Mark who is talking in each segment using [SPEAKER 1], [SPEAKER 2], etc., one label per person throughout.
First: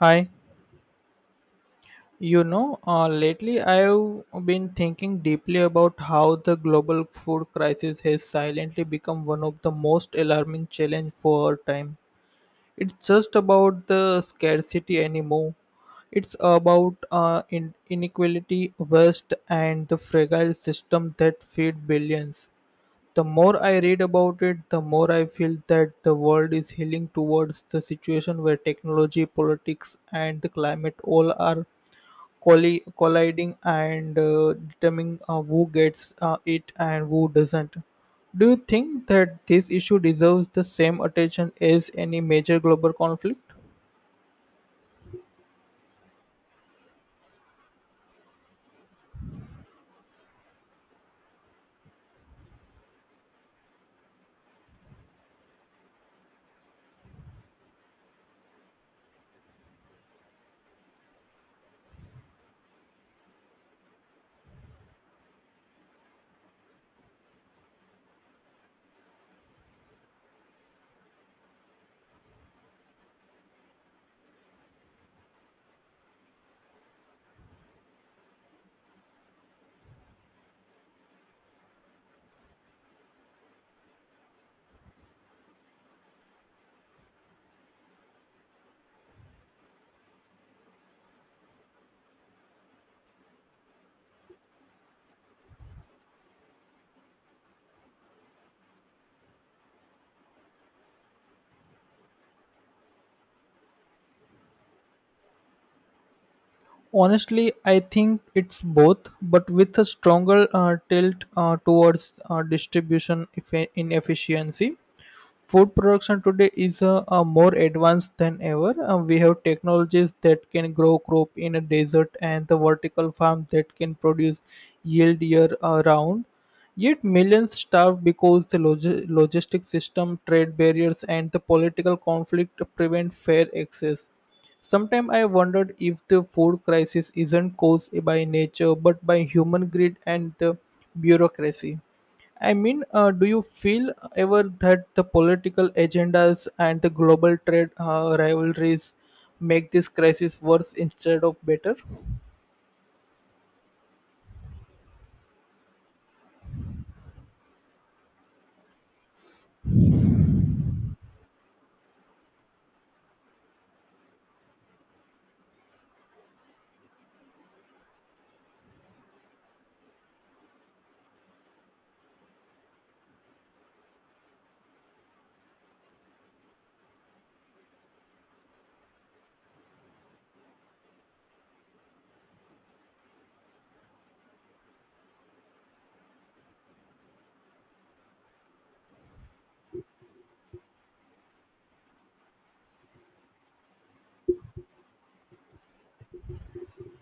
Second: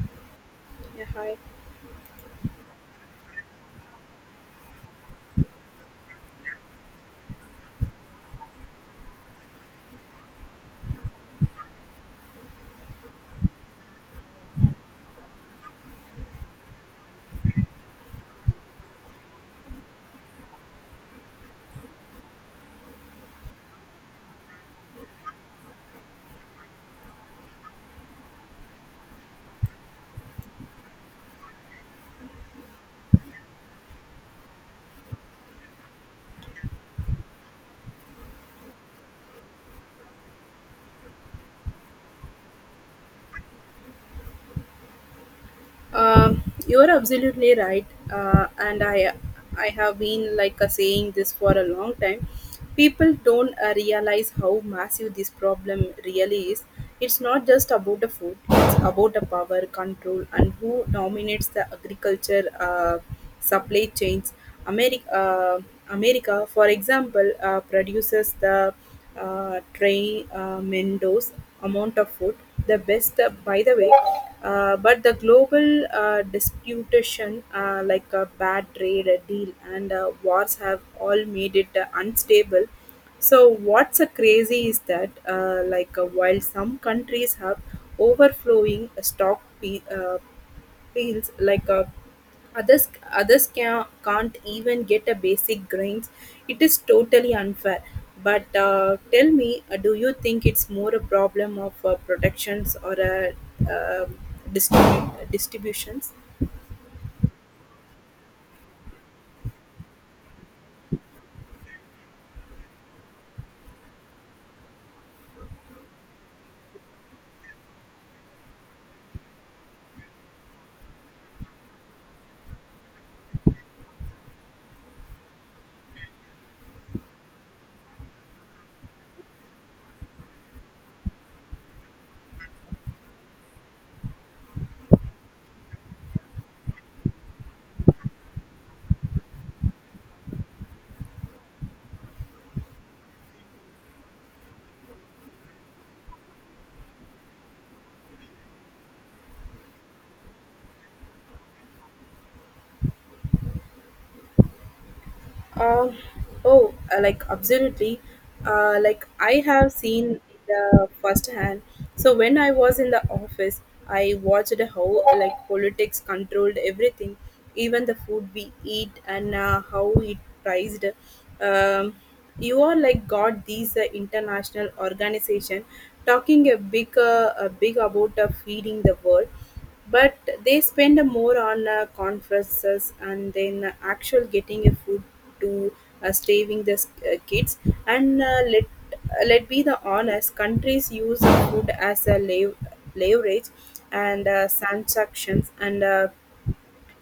[SPEAKER 1] Hi,
[SPEAKER 2] Yeah, hi.
[SPEAKER 1] lately I've been thinking deeply about how the global food crisis has silently become one of the most alarming challenges for our time. It's just about the scarcity anymore. It's about inequality, waste, and the fragile system that feed billions. The more I read about it, the more I feel that the world is healing towards the situation where technology, politics, and the climate all are colliding and determining who gets it and who doesn't. Do you think that this issue deserves the same attention as any major global conflict?
[SPEAKER 2] You are absolutely right, and I have been saying this for a long time. People don't realize how massive this problem really is. It's not just about the food; it's about the power control and who dominates the agriculture uh, supply chains. America, uh, America, for example, produces the Trey Mendo's amount of food, the best, by the way. But the global disputation, like a bad trade deal and wars, have all made it unstable. So what's a crazy is that, while some countries have overflowing stock pe- feels like a others others can't even get a basic grains, it is totally unfair. But tell me, do you think it's more a problem of protections or a distributions?
[SPEAKER 1] Honestly, I think it's both, but with a stronger tilt towards distribution inefficiency. Food production today is more advanced than ever. We have technologies that can grow crop in a desert and the vertical farm that can produce yield year round. Yet millions starve because the logistic system, trade barriers, and the political conflict prevent fair access. Sometimes I wondered if the food crisis isn't caused by nature but by human greed and the bureaucracy. I mean, do you feel ever that the political agendas and the global trade rivalries make this crisis worse instead of better?
[SPEAKER 2] Uh, oh, like absolutely. Like I have seen the firsthand. So when I was in the office, I watched how politics controlled everything, even the food we eat and how it priced. Um, you are like got these international organization talking a big about feeding the world, but they spend more on conferences and then actual getting a food to starving the kids. And let be the honest, countries use food as a leverage and transactions and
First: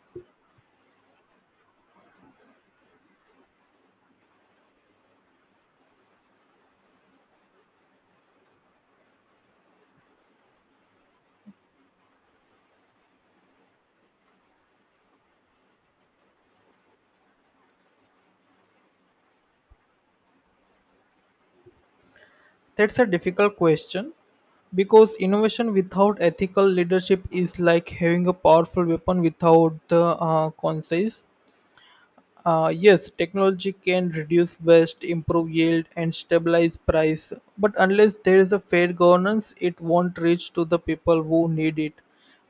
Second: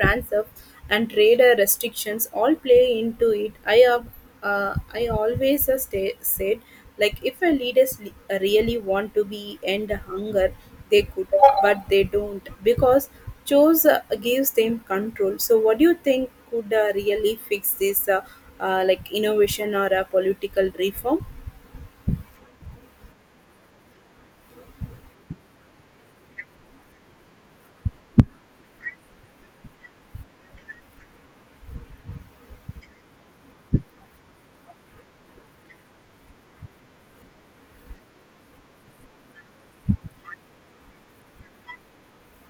[SPEAKER 2] transit, and trader restrictions all play into it. I always stay, said, like if a leaders really want to be end hunger, they could, but they don't because chose gives them control. So, what do you think could really fix this, like innovation or a political reform?
[SPEAKER 1] That's a difficult question because innovation without ethical leadership is like having a powerful weapon without the conscience. Yes, technology can reduce waste, improve yield, and stabilize price. But unless there is a fair governance, it won't reach to the people who need it.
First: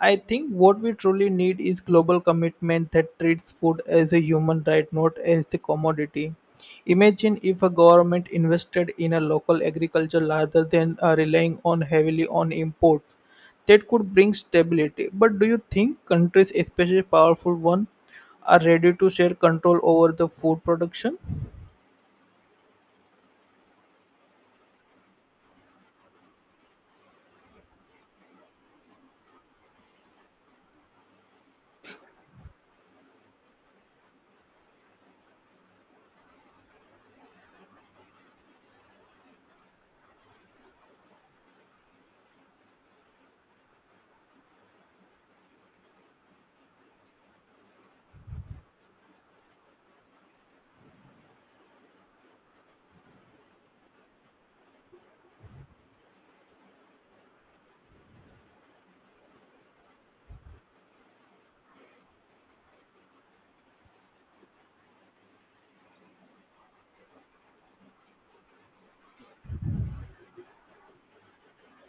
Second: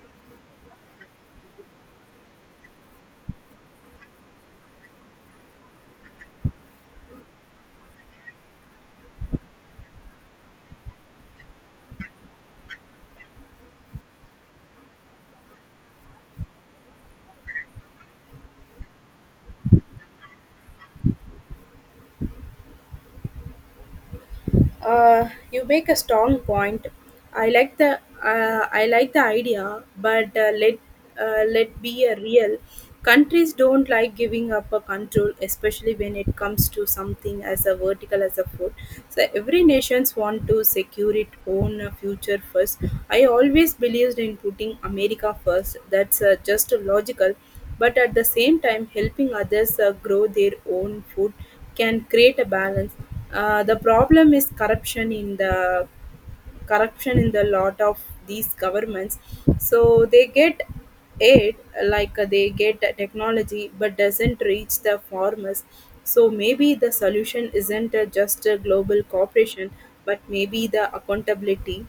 [SPEAKER 1] I think what we truly need is global commitment that treats food as a human right, not as the commodity. Imagine if a government invested in a local agriculture rather than relying on heavily on imports. That could bring stability. But do you think countries, especially powerful ones, are ready to share control over the food production?
[SPEAKER 2] You make a strong point. I like the idea, but let be a real. Countries don't like giving up a control, especially when it comes to something as a vertical as a food. So every nations want to secure its own future first. I always believed in putting America first. That's just logical, but at the same time helping others grow their own food can create a balance. The problem is corruption in the lot of these governments. So they get aid, they get technology but doesn't reach the farmers. So maybe the solution isn't just a global cooperation, but maybe the accountability.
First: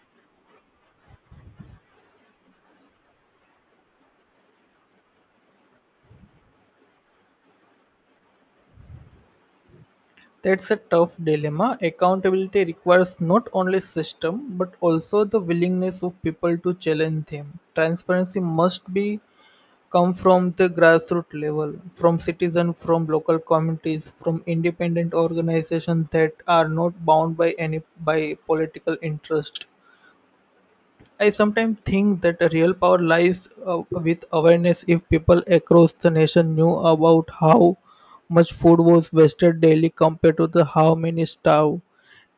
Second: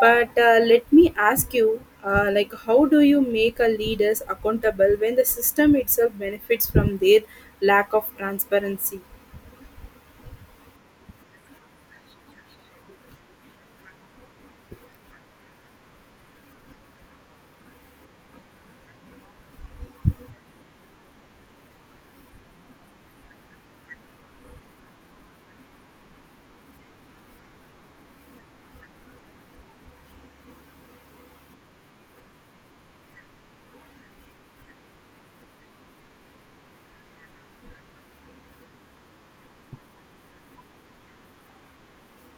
[SPEAKER 2] But let me ask you, like, how do you make a leaders accountable when the system itself benefits from their lack of transparency?
[SPEAKER 1] That's a tough dilemma. Accountability requires not only system but also the willingness of people to challenge them. Transparency must be come from the grassroots level, from citizens, from local communities, from independent organizations that are not bound by any by political interest. I sometimes think that the real power lies with awareness. If people across the nation knew about how much food was wasted daily compared to the how many starve,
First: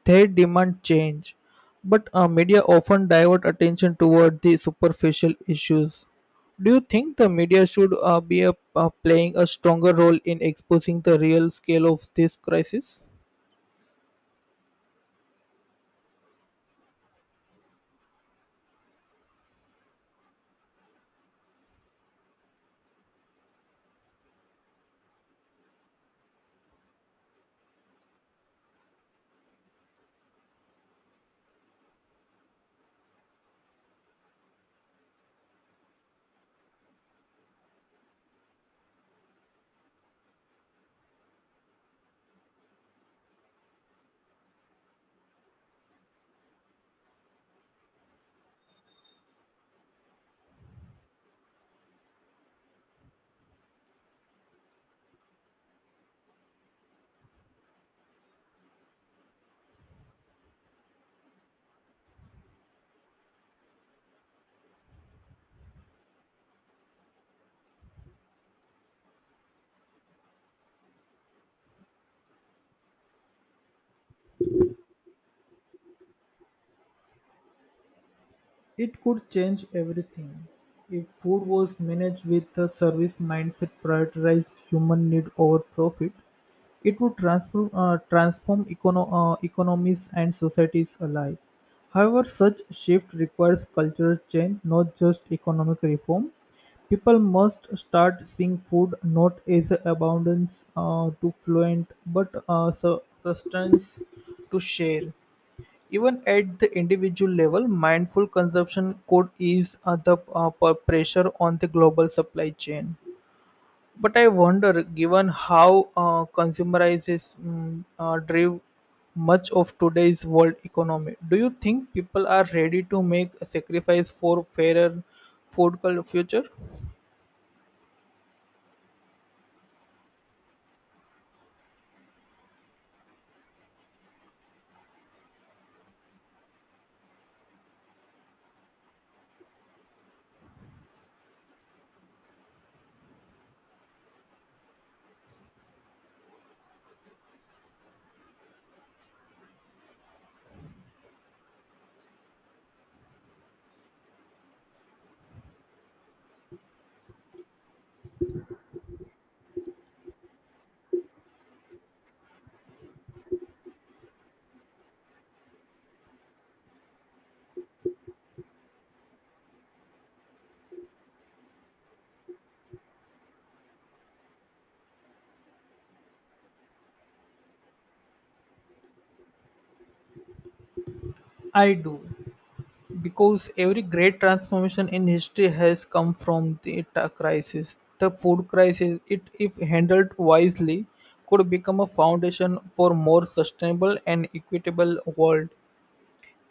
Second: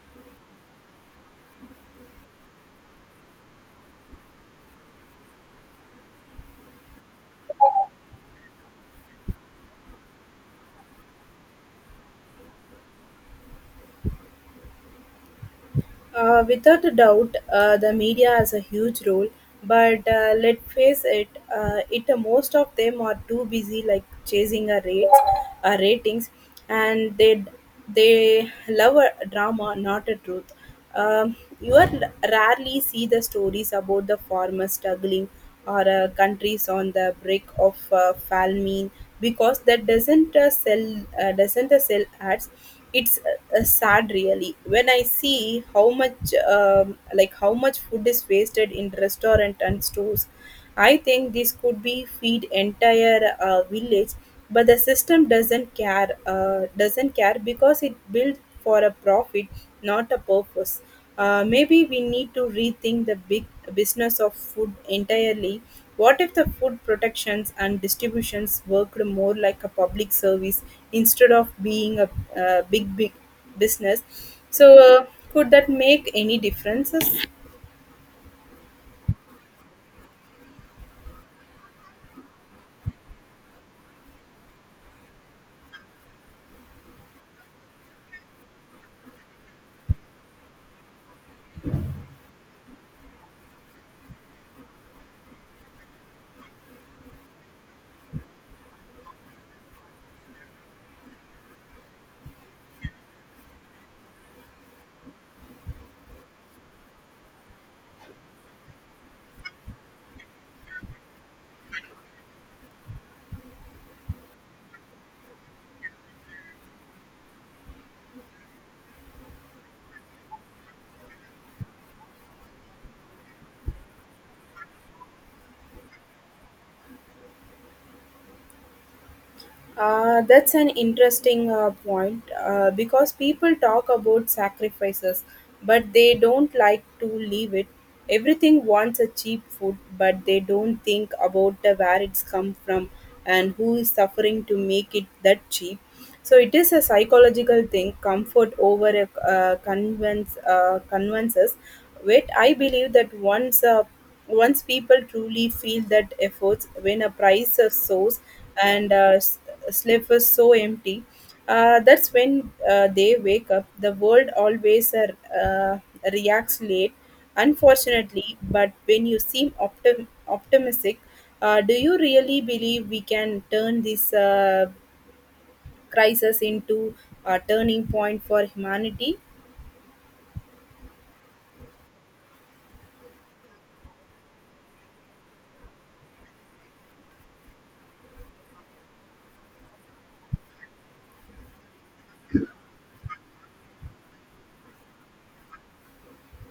[SPEAKER 1] they demand change. But media often divert attention toward the superficial issues. Do you think the media should be playing a stronger role in exposing the real scale of this crisis?
[SPEAKER 2] Without a doubt, the media has a huge role, but let's face it, most of them are too busy like chasing ratings, and they love a drama, not a truth. You are rarely see the stories about the farmers struggling or countries on the brink of famine, because that doesn't sell ads. It's sad really when I see how much, how much food is wasted in restaurant and stores. I think this could be feed entire village, but the system doesn't care because it built for a profit, not a purpose. Maybe we need to rethink the big business of food entirely. What if the food protections and distributions worked more like a public service, instead of being a big business? So could that make any differences?
[SPEAKER 1] It could change everything if food was managed with a service mindset prioritized human need over profit. It would transform economies and societies alike. However, such shift requires cultural change, not just economic reform. People must start seeing food not as a abundance to fluent, but sustenance to share. Even at the individual level, mindful consumption could ease pressure on the global supply chain. But I wonder, given how consumerizes drive much of today's world economy, do you think people are ready to make a sacrifice for fairer food future?
[SPEAKER 2] That's an interesting point, because people talk about sacrifices, but they don't like to leave it. Everything wants a cheap food, but they don't think about the where it's come from and who is suffering to make it that cheap. So it is a psychological thing, comfort over a convinces. Wait, I believe that once people truly feel that efforts when a price of source and slip is so empty, that's when they wake up. The world always reacts late, unfortunately. But when you seem optimistic, do you really believe we can turn this? Crisis into a turning point for humanity?
[SPEAKER 1] I do. Because every great transformation in history has come from the crisis. The food crisis, it if handled wisely, could become a foundation for more sustainable and equitable world.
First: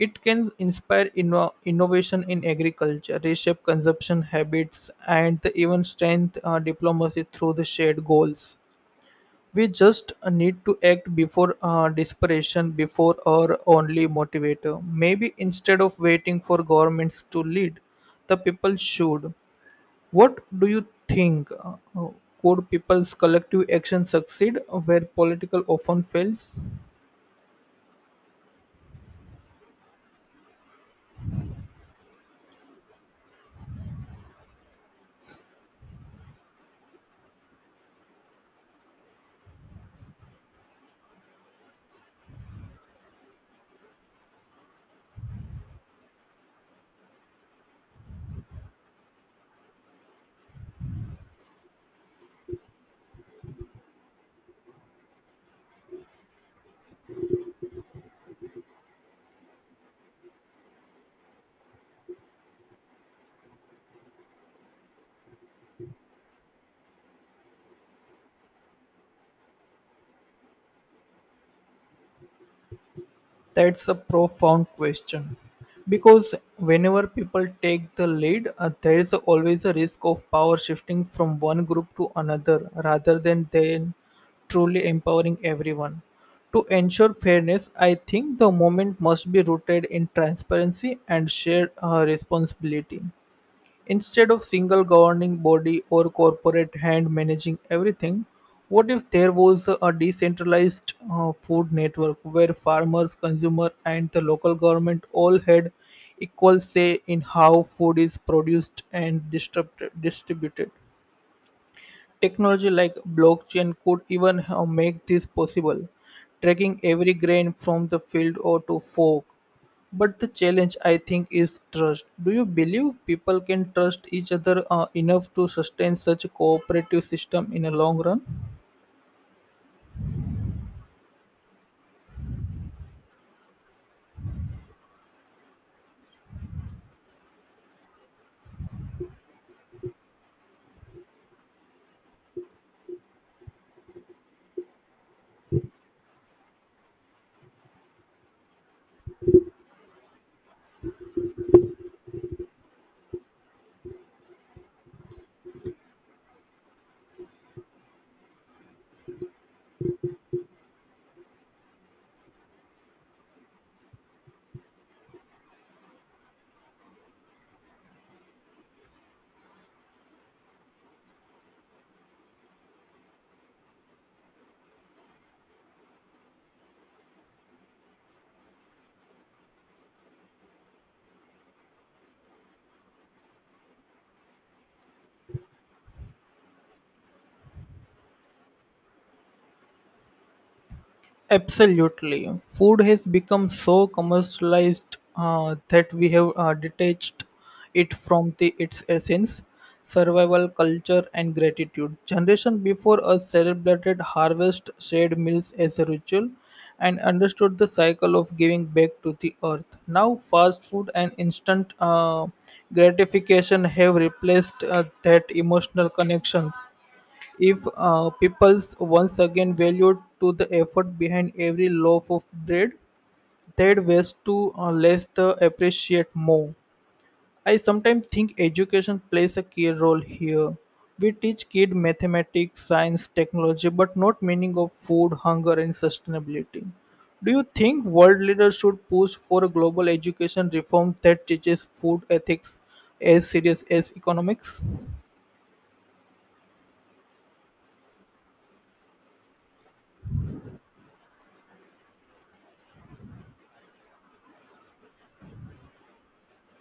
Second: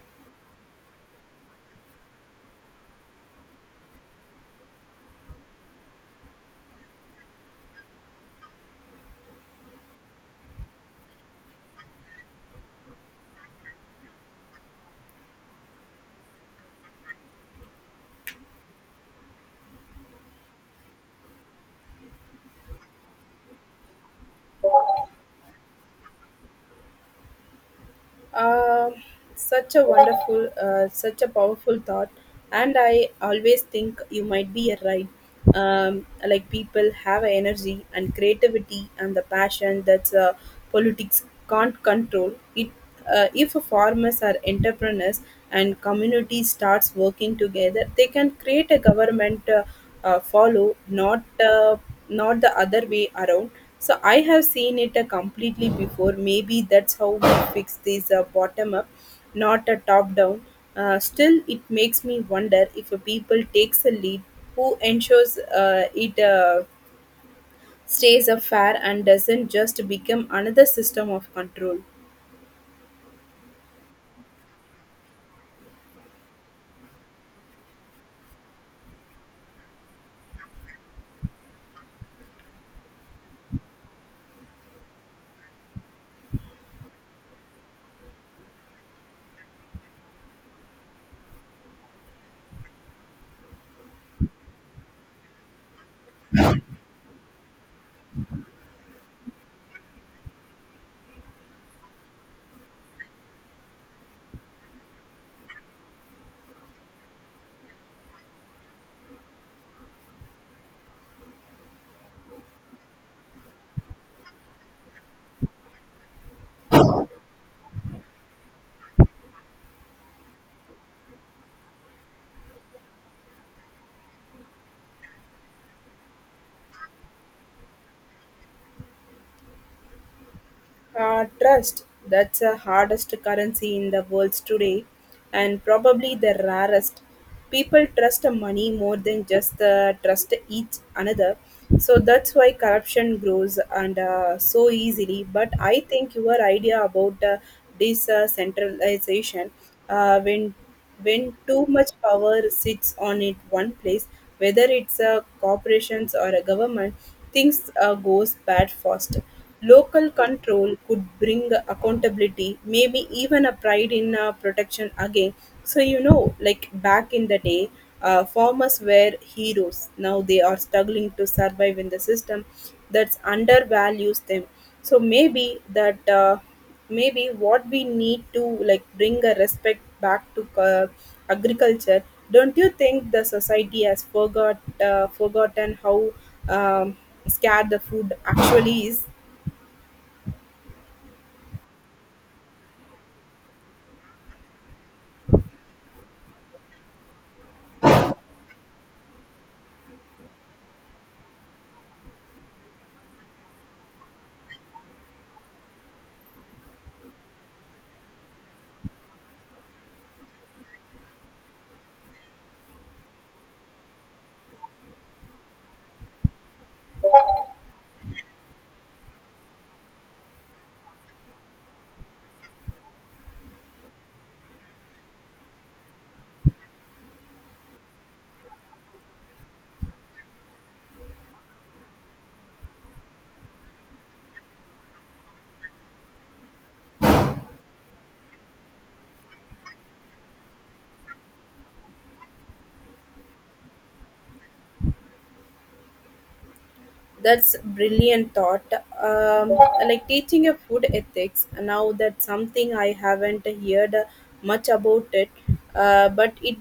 [SPEAKER 1] It can inspire innovation in agriculture, reshape consumption habits, and even strengthen diplomacy through the shared goals. We just need to act before desperation, before our only motivator. Maybe instead of waiting for governments to lead, the people should. What do you think? Could people's collective action succeed where political often fails?
[SPEAKER 2] Uh, Such a powerful thought. And I always think you might be right. People have energy and creativity and the passion that's politics can't control. It If farmers are entrepreneurs and community starts working together, they can create a government. Follow, not the other way around. So I have seen it completely before. Maybe that's how we fix this bottom up, not a top down. Still, it makes me wonder, if a people takes a lead, who ensures it stays a fair and doesn't just become another system of control.
[SPEAKER 1] That's a profound question. Because whenever people take the lead, there is always a risk of power shifting from one group to another rather than then truly empowering everyone. To ensure fairness, I think the movement must be rooted in transparency and shared responsibility. Instead of single governing body or corporate hand managing everything, what if there was a decentralized food network where farmers, consumer, and the local government all had equal say in how food is produced and distributed? Technology like blockchain could even make this possible, tracking every grain from the field or to fork. But the challenge, I think, is trust. Do you believe people can trust each other enough to sustain such a cooperative system in a long run?
[SPEAKER 2] Trust, that's the hardest currency in the world today, and probably the rarest. People trust money more than just trust each another. So that's why corruption grows and so easily. But I think your idea about decentralization, uh, when when too much power sits on it one place, whether it's a corporations or a government, things goes bad fast. Local control could bring accountability, maybe even a pride in protection again. So you know, like back in the day, farmers were heroes. Now they are struggling to survive in the system that's undervalues them. So maybe that. Maybe what we need to like bring a respect back to agriculture. Don't you think the society has forgotten how um, scarce the food actually is?
[SPEAKER 1] Absolutely. Food has become so commercialized that we have detached it from the, its essence, survival, culture, and gratitude. Generation before us celebrated harvest, shared meals as a ritual, and understood the cycle of giving back to the earth. Now, fast food and instant gratification have replaced that emotional connections. If people's once again valued to the effort behind every loaf of bread, they'd waste to less the appreciate more. I sometimes think education plays a key role here. We teach kids mathematics, science, technology, but not meaning of food, hunger, and sustainability. Do you think world leaders should push for a global education reform that teaches food ethics as serious as economics?
[SPEAKER 2] That's brilliant thought. Um, Teaching a food ethics. Now that's something I haven't heard much about it, but it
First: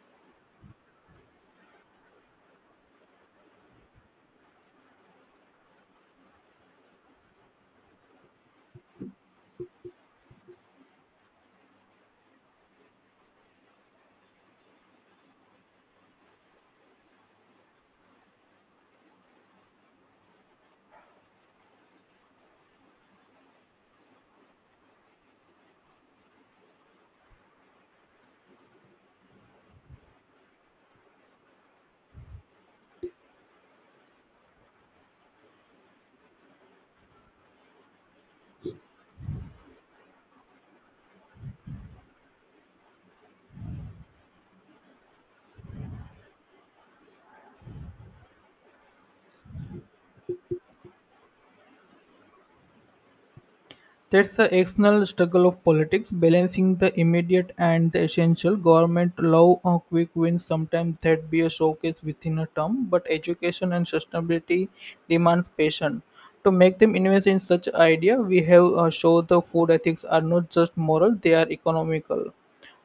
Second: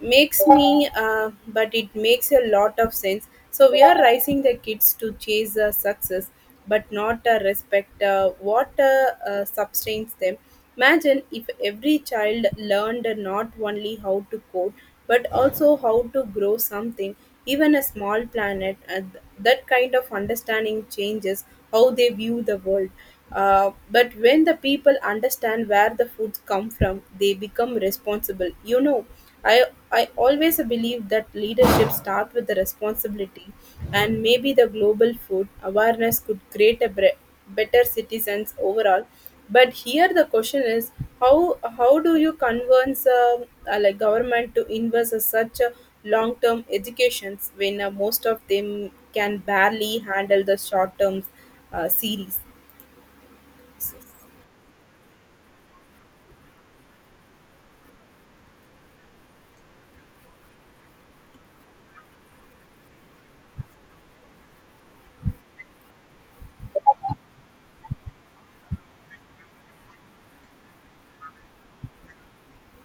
[SPEAKER 2] makes me. But it makes a lot of sense. So we are raising the kids to chase success, but not respect what sustains them. Imagine if every child learned not only how to code, but also how to grow something, even a small planet. And that kind of understanding changes how they view the world. But when the people understand where the food come from, they become responsible. You know, I I always believe that leadership starts with the responsibility, and maybe the global food awareness could create a better citizens overall. But here the question is, how do you convince, government to invest in such a long term educations when most of them can barely handle the short term series?
[SPEAKER 1] That's the external struggle of politics, balancing the immediate and the essential. Government love a quick win, sometimes that be a showcase within a term, but education and sustainability demands patience. To make them invest in such idea, we have show the food ethics are not just moral, they are economical.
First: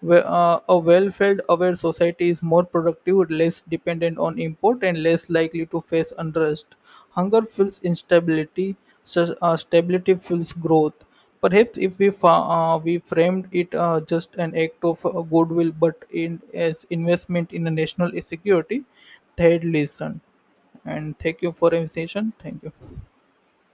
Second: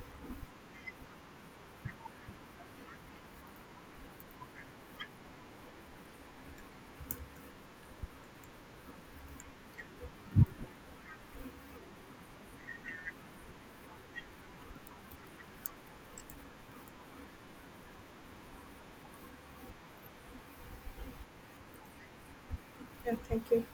[SPEAKER 1] A well-fed aware society is more productive, less dependent on import and less likely to face unrest. Hunger fuels instability. Stability fuels growth. Perhaps if we we framed it just an act of goodwill but in as investment in a national security, they'd listen. And thank you for invitation. Thank you.
[SPEAKER 2] Yeah, thank you.